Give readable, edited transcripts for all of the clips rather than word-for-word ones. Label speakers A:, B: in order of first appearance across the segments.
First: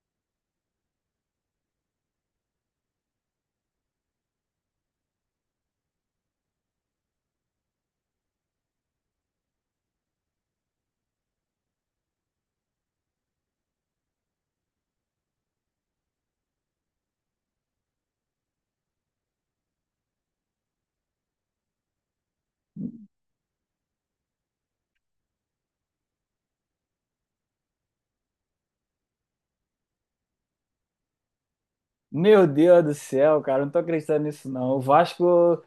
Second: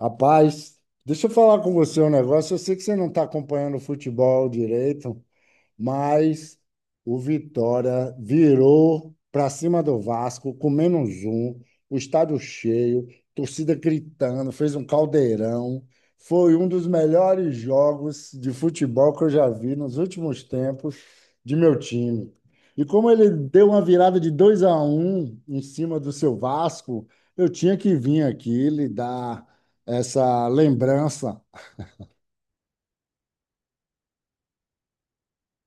A: Rapaz, deixa eu falar com você um negócio. Eu sei que você não está acompanhando o futebol direito, mas o Vitória virou para cima do Vasco com menos um, o estádio cheio, torcida gritando, fez um caldeirão. Foi um dos melhores jogos de futebol que eu já vi nos últimos tempos de meu time. E como ele deu uma virada de 2-1 em cima do seu Vasco, eu tinha que vir aqui lhe dar essa lembrança.
B: Meu Deus do céu, cara, não tô acreditando nisso não. O Vasco,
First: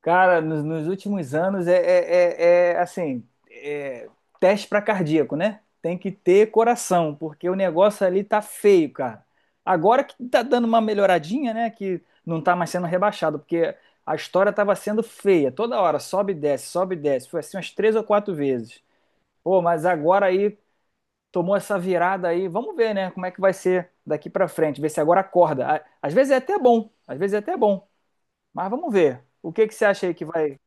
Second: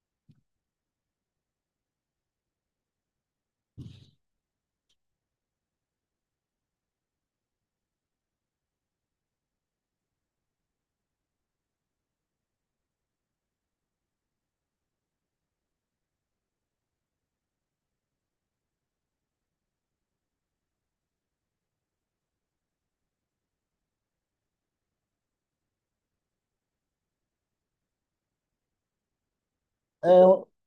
B: cara, nos últimos anos assim, é teste para cardíaco, né? Tem que ter coração, porque o negócio ali tá feio, cara. Agora que tá dando uma melhoradinha, né? Que não tá mais sendo rebaixado, porque a história tava sendo feia. Toda hora, sobe e desce, sobe e desce. Foi assim umas três ou quatro vezes. Pô, mas agora aí tomou essa virada aí. Vamos ver, né? Como é que vai ser daqui para frente, ver se agora acorda. Às vezes é até bom, às vezes é até bom, mas vamos ver. O que que você acha
A: É
B: aí que vai?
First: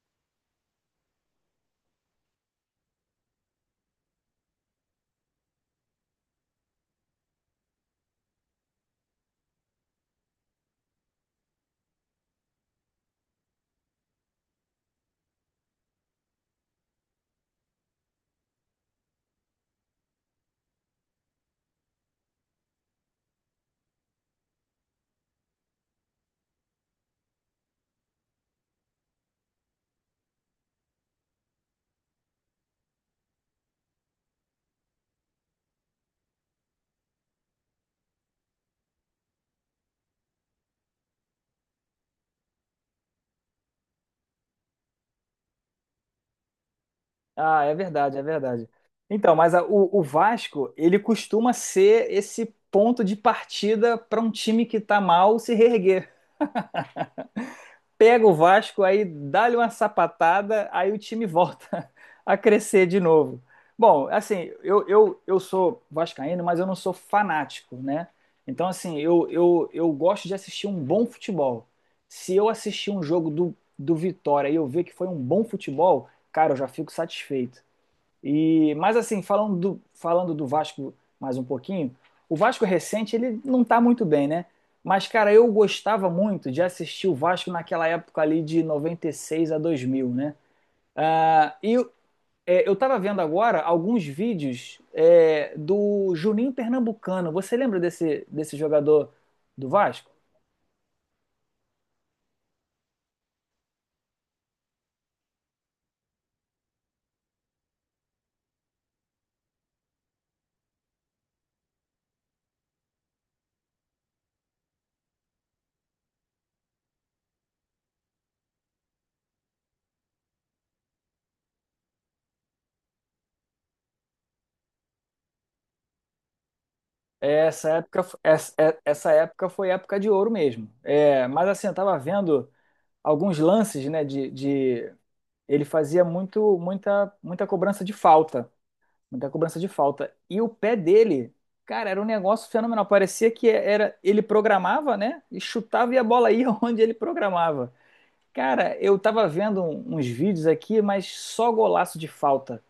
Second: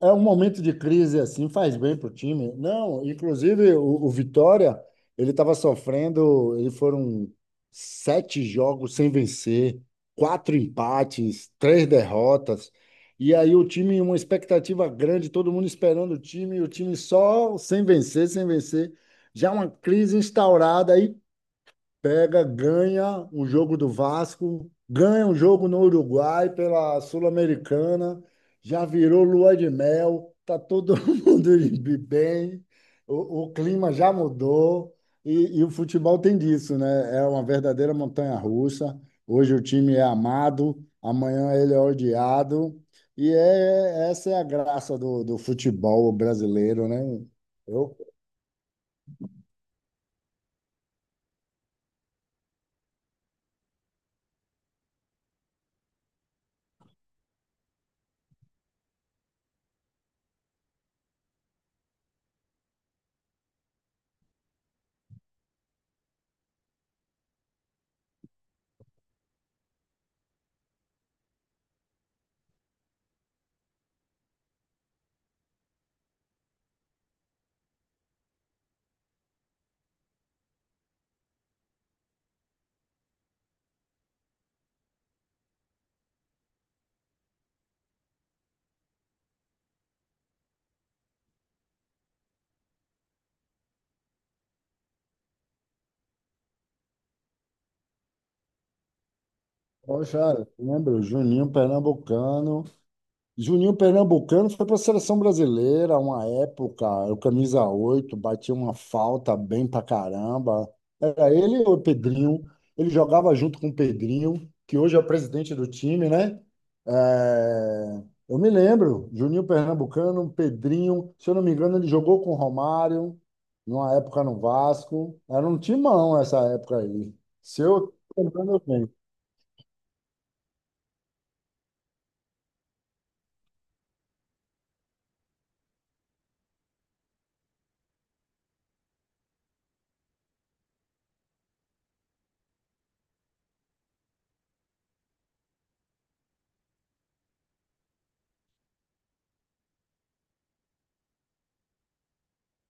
A: É um momento de crise assim, faz bem para o time. Não, inclusive o Vitória, ele estava sofrendo, ele foram sete jogos sem vencer, quatro empates, três derrotas. E aí o time, uma expectativa grande, todo mundo esperando o time, e o time só sem vencer, sem vencer. Já uma crise instaurada. Aí pega, ganha um jogo do Vasco, ganha um jogo no Uruguai pela Sul-Americana, já virou lua de mel, tá todo mundo de bem, o clima já mudou e o futebol tem disso, né? É uma verdadeira montanha-russa. Hoje o time é amado, amanhã ele é odiado. Essa é a graça do futebol brasileiro, né?
B: Ah, é
A: Eu,
B: verdade, é verdade. Então, mas o Vasco, ele costuma ser esse ponto de partida para um time que está mal se reerguer. Pega o Vasco, aí dá-lhe uma sapatada, aí o time volta a crescer de novo. Bom, assim, eu sou vascaíno, mas eu não sou fanático, né? Então, assim, eu gosto de assistir um bom futebol. Se eu assistir um jogo do Vitória e eu ver que foi um bom futebol, cara, eu já fico satisfeito. E, mas assim, falando do Vasco mais um pouquinho, o Vasco recente ele não tá muito bem, né? Mas, cara, eu gostava muito de assistir o Vasco naquela época ali de 96 a 2000, né? Ah, e eu tava vendo agora alguns vídeos do Juninho Pernambucano. Você lembra desse jogador do Vasco?
A: Poxa, lembro, Juninho Pernambucano. Juninho Pernambucano foi para a seleção brasileira uma época, o camisa 8, batia uma falta bem pra caramba. Era ele ou o Pedrinho? Ele jogava junto com o Pedrinho, que hoje é o presidente do time, né? É, Eu me lembro, Juninho Pernambucano, Pedrinho, se eu não me engano, ele jogou com o Romário, numa época no Vasco. Era um timão essa época aí.
B: É.
A: Se
B: Essa
A: eu
B: época, f-
A: tô
B: essa,
A: lembrando
B: é-
A: bem.
B: essa época foi época de ouro mesmo. É, mas assim, eu tava vendo alguns lances, né, de ele fazia muita cobrança de falta, muita cobrança de falta. E o pé dele, cara, era um negócio fenomenal. Parecia que era, ele programava, né? E chutava e a bola ia onde ele programava. Cara, eu tava vendo uns vídeos aqui, mas só golaço de falta.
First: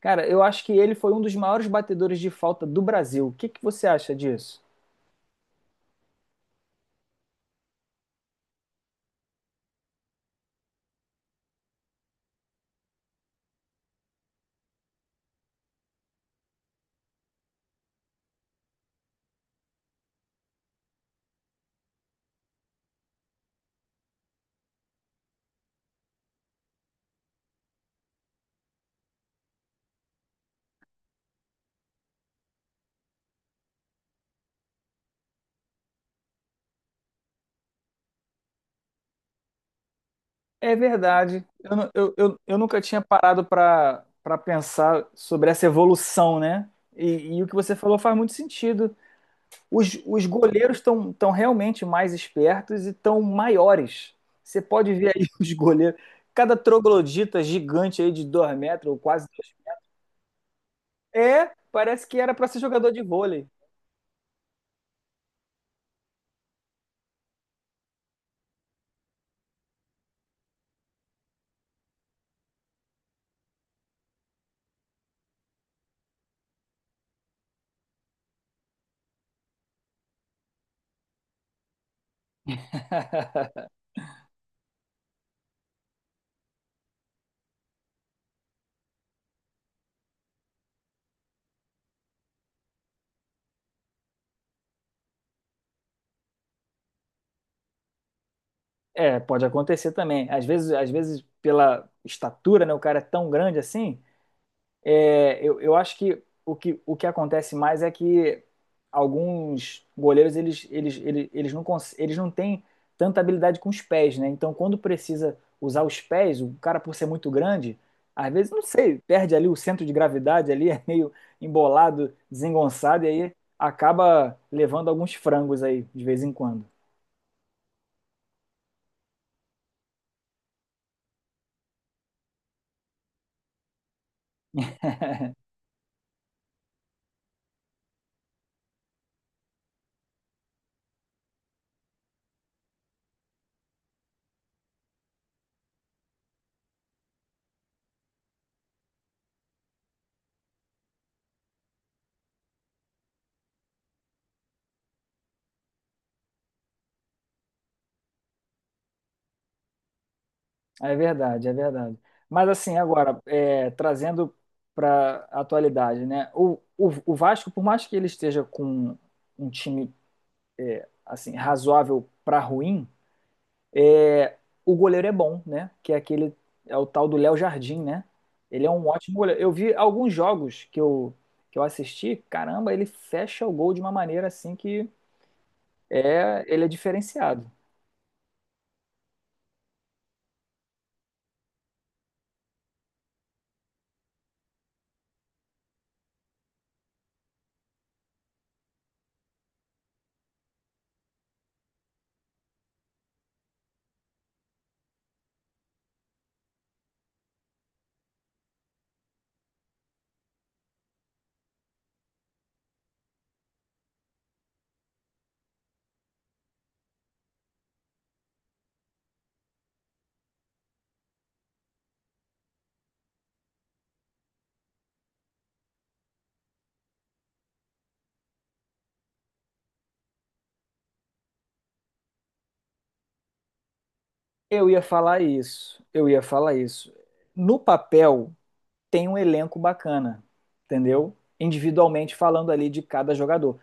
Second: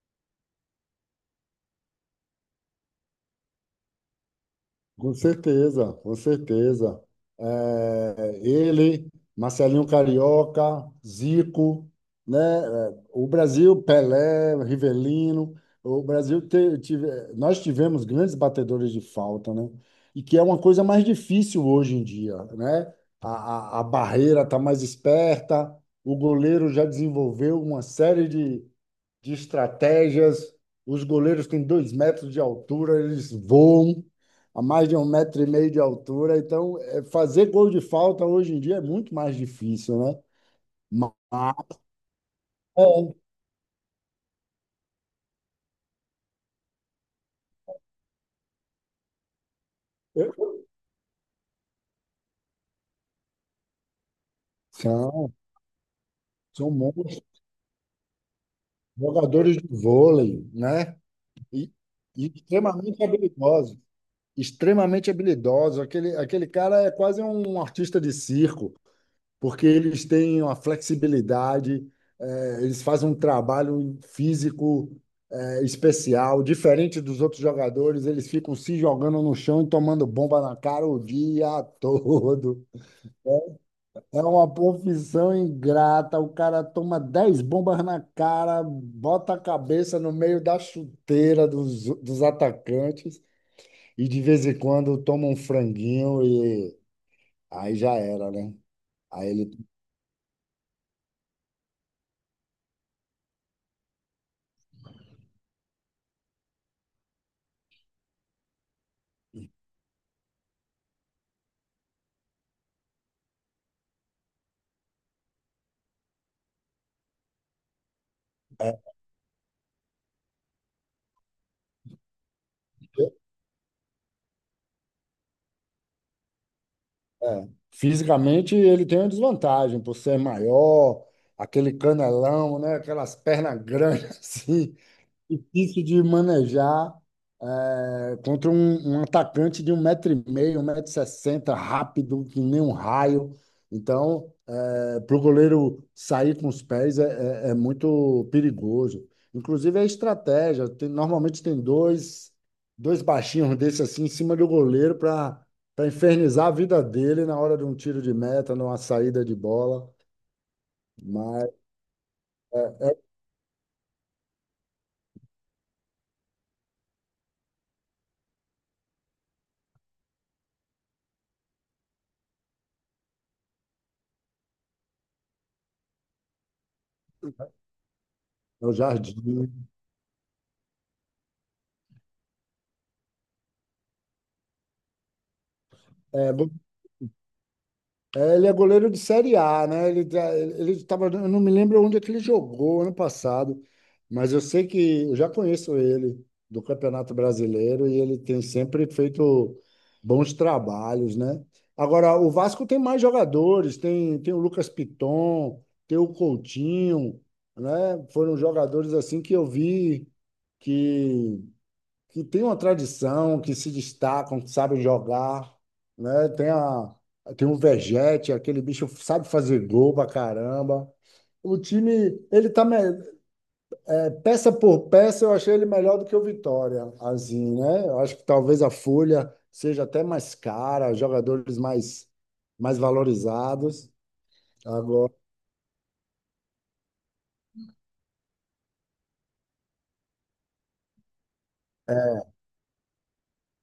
B: Cara, eu acho que ele foi um dos maiores batedores de falta do Brasil. O que que você acha disso?
A: Com certeza, com certeza. É, Marcelinho Carioca, Zico, né? É, o Brasil, Pelé, Rivelino. O Brasil te- tive, Nós tivemos grandes batedores de falta, né? E que é uma coisa mais difícil hoje em dia, né? A barreira está mais esperta, o goleiro já desenvolveu uma série de estratégias. Os goleiros têm 2 metros de altura, eles voam a mais de um metro e meio de altura. Então, é, fazer gol de falta hoje em dia é muito mais difícil, né?
B: É
A: Mas
B: verdade. Eu, nu- eu nunca
A: é,
B: tinha parado para pensar sobre essa evolução, né? E o que você falou faz muito sentido. Os
A: eu-
B: goleiros estão tão realmente mais espertos e estão maiores. Você pode ver aí
A: são,
B: os goleiros. Cada
A: são bons
B: troglodita gigante aí de 2 metros, ou quase 2.
A: jogadores de vôlei, né?
B: É,
A: E,
B: parece que
A: e
B: era para ser jogador de
A: extremamente
B: vôlei.
A: habilidosos. Extremamente habilidosos. Aquele cara é quase um artista de circo, porque eles têm uma flexibilidade. Eles fazem um trabalho físico especial, diferente dos outros jogadores, eles ficam se jogando no chão e tomando bomba na cara o dia todo. É é uma profissão ingrata. O cara toma 10 bombas na cara, bota a cabeça no meio da chuteira dos atacantes e de vez em quando toma um franguinho e aí já era, né?
B: É,
A: Aí
B: pode
A: ele
B: acontecer também. Às vezes, pela estatura, né, o cara é tão grande assim. É, eu acho que que o que acontece mais é que alguns goleiros eles não têm tanta habilidade com os pés, né? Então, quando precisa usar os pés, o cara, por ser muito grande, às vezes, não
A: é,
B: sei, perde ali o centro de gravidade ali, é meio embolado, desengonçado, e aí acaba levando alguns frangos aí, de vez em quando.
A: É. Fisicamente ele tem uma desvantagem por ser maior, aquele canelão, né? Aquelas pernas grandes assim, difícil de manejar, contra um atacante de um metro e meio, um metro e sessenta, rápido que nem um raio. Então, para o goleiro sair com os pés é muito perigoso. Inclusive é estratégia. Normalmente tem dois baixinhos desse assim em cima do goleiro para infernizar a vida dele na hora de um tiro de meta, numa saída de bola.
B: É verdade,
A: Mas
B: é verdade. Mas assim, agora, trazendo para a atualidade, né? O Vasco, por mais que ele esteja com um time assim razoável para ruim, é, o goleiro é bom, né? Que é aquele é o tal do Léo Jardim, né? Ele
A: é
B: é
A: o
B: um ótimo goleiro. Eu
A: Jardim.
B: vi alguns jogos que eu assisti, caramba, ele fecha o gol de uma maneira assim
A: É,
B: ele é diferenciado.
A: Ele é goleiro de Série A, né? Ele tava, eu não me lembro onde é que ele jogou ano passado, mas eu sei que eu já conheço ele do Campeonato Brasileiro e ele tem sempre feito bons trabalhos, né? Agora, o Vasco tem mais jogadores, tem o Lucas Piton, tem o Coutinho, né? Foram jogadores assim que eu vi que que tem uma tradição, que se destacam, que sabem jogar, né? Tem o Vegete, aquele bicho sabe fazer gol pra caramba. O time, ele tá me- Peça por peça, eu achei ele melhor do que o Vitória, assim, né? Eu acho que talvez a folha seja até mais cara, jogadores mais valorizados.
B: Eu ia
A: Agora,
B: falar isso, eu ia falar isso. No papel tem um elenco bacana, entendeu? Individualmente falando ali de cada jogador.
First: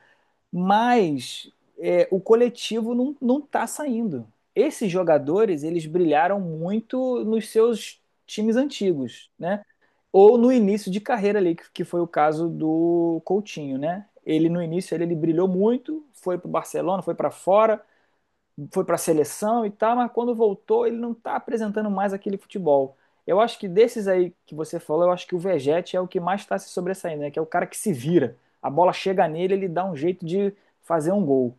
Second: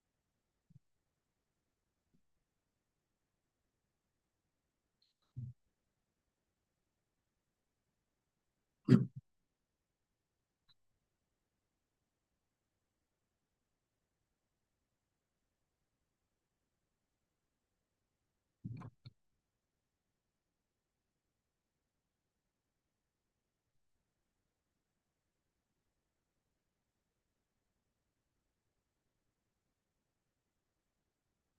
B: Mas o coletivo não tá saindo. Esses jogadores, eles brilharam muito nos seus times antigos, né? Ou no início de carreira ali, que foi o caso do Coutinho, né? Ele no início ele brilhou muito, foi para o Barcelona, foi para fora, foi para a seleção e tal, mas quando voltou ele não está apresentando mais aquele futebol. Eu acho que desses aí que você falou, eu acho que o Vegete é o que mais está se sobressaindo, né? Que é o cara que se vira. A bola chega nele, ele dá um jeito de fazer um gol.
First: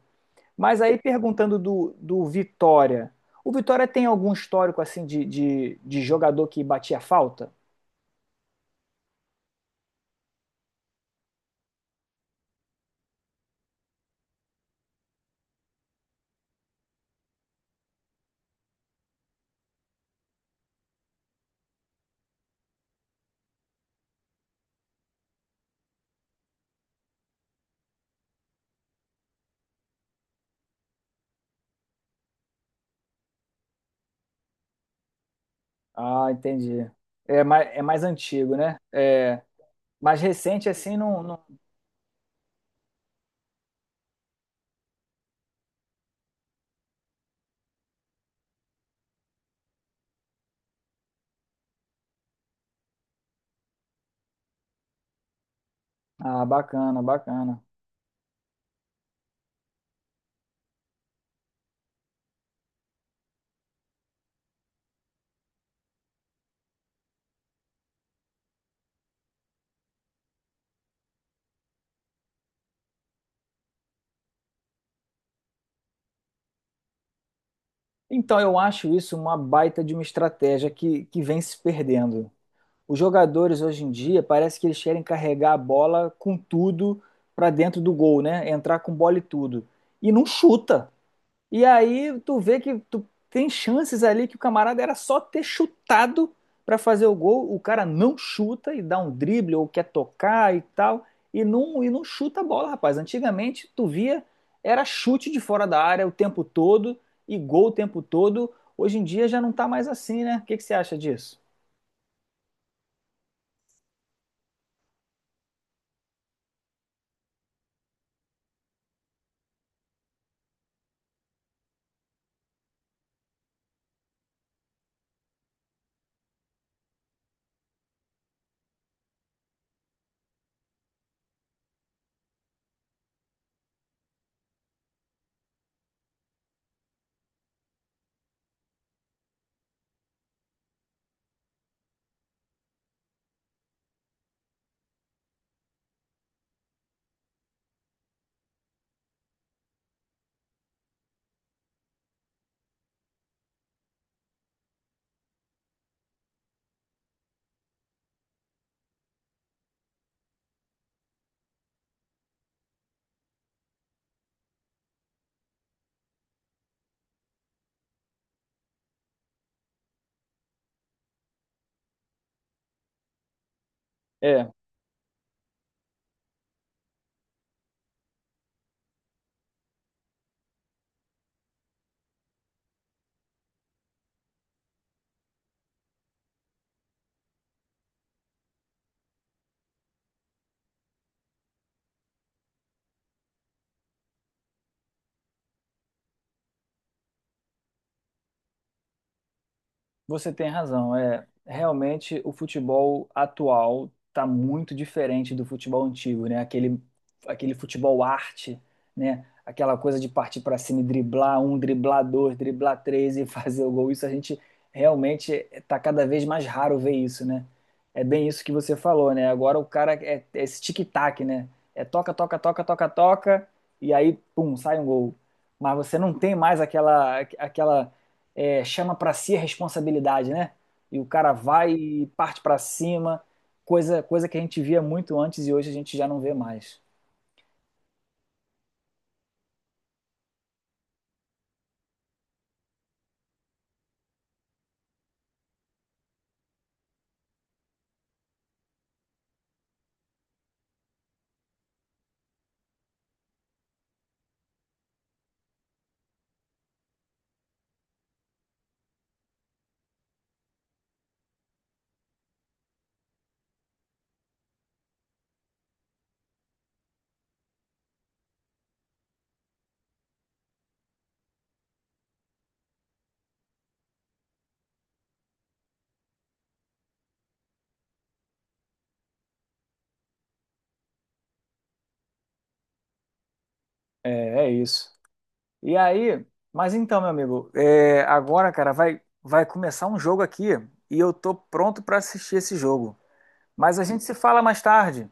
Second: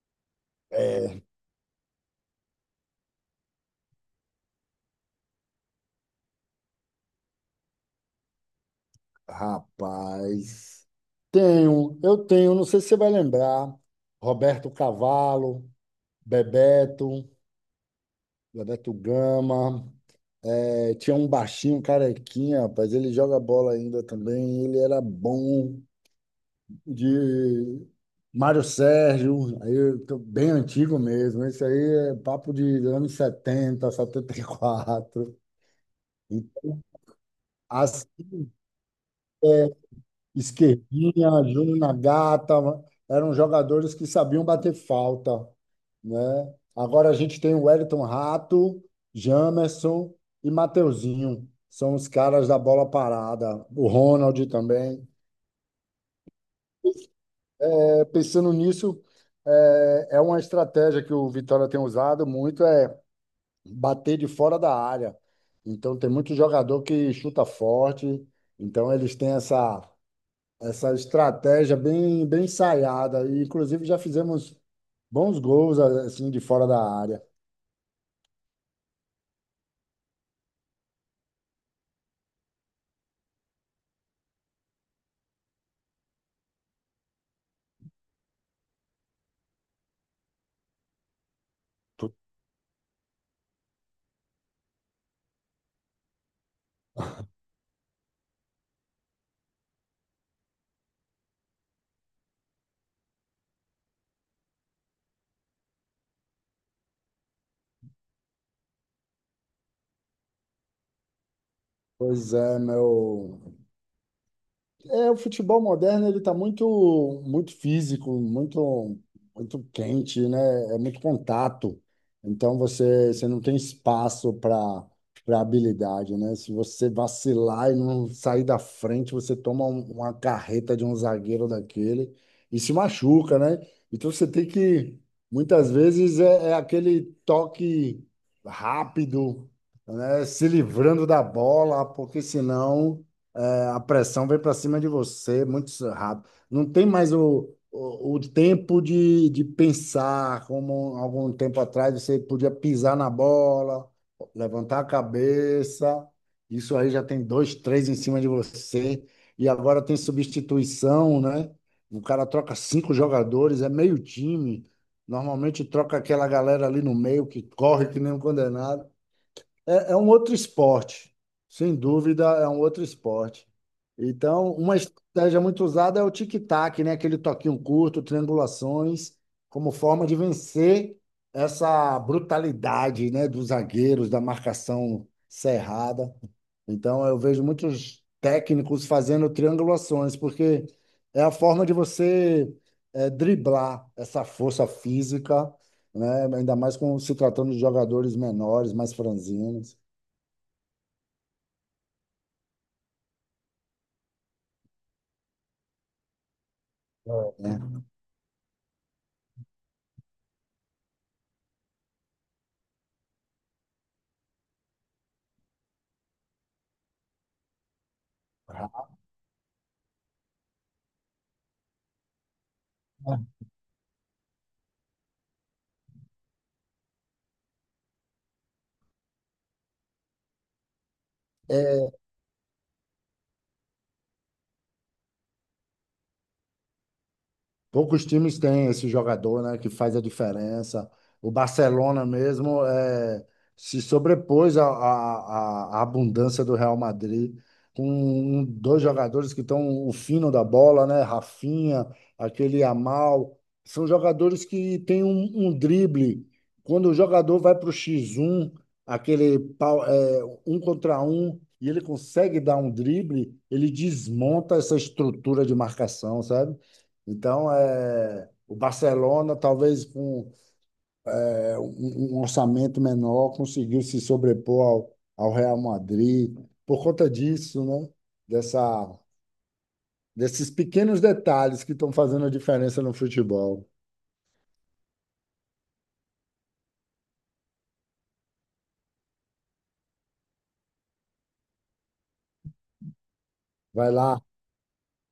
B: Mas aí perguntando do Vitória, o Vitória tem algum histórico assim de jogador que batia falta?
A: rapaz, eu tenho, não sei se você vai lembrar, Roberto Cavalo, Bebeto, Bebeto Gama, tinha um baixinho, um carequinha, rapaz, ele joga bola ainda também, ele era bom de Mário Sérgio. Aí eu tô bem antigo mesmo, isso aí é papo de anos 70, 74.
B: Ah,
A: E quatro. E
B: entendi. É mais
A: as
B: antigo, né? É, mais recente assim não,
A: Esquerdinha, Júnior Nagata, eram jogadores que sabiam bater falta, né? Agora a gente tem o Wellington Rato, Jamerson e Mateuzinho. São os caras da bola parada. O Ronald também.
B: Ah, bacana, bacana.
A: É, pensando nisso, é uma estratégia que o Vitória tem usado muito, é bater de fora da área. Então tem muito jogador que chuta forte. Então eles têm essa estratégia bem, bem ensaiada. E, inclusive, já fizemos bons gols assim de fora da área.
B: Então, eu acho isso uma baita de uma estratégia que vem se perdendo. Os jogadores hoje em dia parece que eles querem carregar a bola com tudo para dentro do gol, né? Entrar com bola e tudo. E não chuta. E aí tu vê que tu tem chances ali que o camarada era só ter chutado para fazer o gol, o cara não chuta e dá um drible ou quer tocar e tal, e não chuta a bola, rapaz. Antigamente tu via era chute de fora da área o tempo todo e gol o tempo todo. Hoje em dia já não tá mais assim, né? O que que você acha disso?
A: Pois é, meu. É, o futebol moderno ele está muito muito físico, muito muito quente, né? É muito contato. Então você não tem espaço para habilidade, né? Se você vacilar e não sair da frente, você toma uma carreta de um zagueiro daquele e se machuca, né? Então você tem que, muitas vezes, é aquele toque rápido, se livrando da bola, porque senão, a pressão vem para cima de você muito rápido. Não tem mais o tempo de pensar, como algum tempo atrás você podia pisar na bola, levantar a cabeça. Isso aí já tem dois, três em cima de você. E agora tem substituição, né? O cara troca cinco jogadores, é meio time. Normalmente troca aquela galera ali no meio que corre que nem um condenado. É, é um outro esporte, sem dúvida, é um outro esporte.
B: É.
A: Então, uma estratégia muito usada é o tic-tac, né? Aquele toquinho curto, triangulações, como forma de vencer essa brutalidade, né? Dos zagueiros, da marcação cerrada. Então, eu vejo muitos técnicos fazendo triangulações, porque é a forma de você, driblar essa força física, né? Ainda mais com se tratando de jogadores menores, mais franzinos.
B: Você tem razão. É, realmente o futebol atual está muito diferente do futebol antigo, né? Aquele,
A: É.
B: aquele
A: Né?
B: futebol arte, né? Aquela coisa de partir para cima e driblar um, driblar dois, driblar três e fazer o gol. Isso a gente realmente está cada vez mais raro ver isso, né? É bem isso que você falou, né? Agora o cara é esse tic-tac, né? É toca, toca, toca, toca, toca e aí, pum, sai um gol. Mas você não tem mais aquela, chama para si a responsabilidade, né? E o cara vai e parte para cima, coisa que a gente via muito antes e hoje a gente já não vê mais.
A: Poucos times têm esse jogador, né, que faz a diferença. O Barcelona mesmo, é, se sobrepôs à abundância do Real Madrid, com dois jogadores que estão o fino da bola, né, Rafinha, aquele Yamal. São jogadores que têm um drible. Quando o jogador vai para o X1, aquele pau- é, um contra um, e ele consegue dar um drible, ele desmonta essa estrutura de marcação, sabe? Então, é, o Barcelona, talvez com um orçamento menor, conseguiu se sobrepor ao Real Madrid por conta disso, né? Dessa, desses pequenos detalhes que estão fazendo a diferença no futebol.
B: É isso. E aí, mas então, meu amigo, agora, cara, vai começar um jogo aqui e eu tô pronto para assistir esse jogo. Mas a
A: Vai
B: gente se
A: lá,
B: fala mais tarde,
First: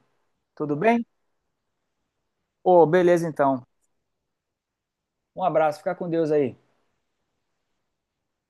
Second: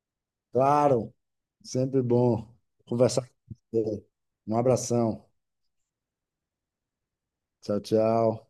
B: tudo bem?
A: claro, sempre bom
B: Ô, beleza
A: conversar com
B: então.
A: você. Um abração.
B: Um abraço, fica com Deus aí.
A: Tchau, tchau.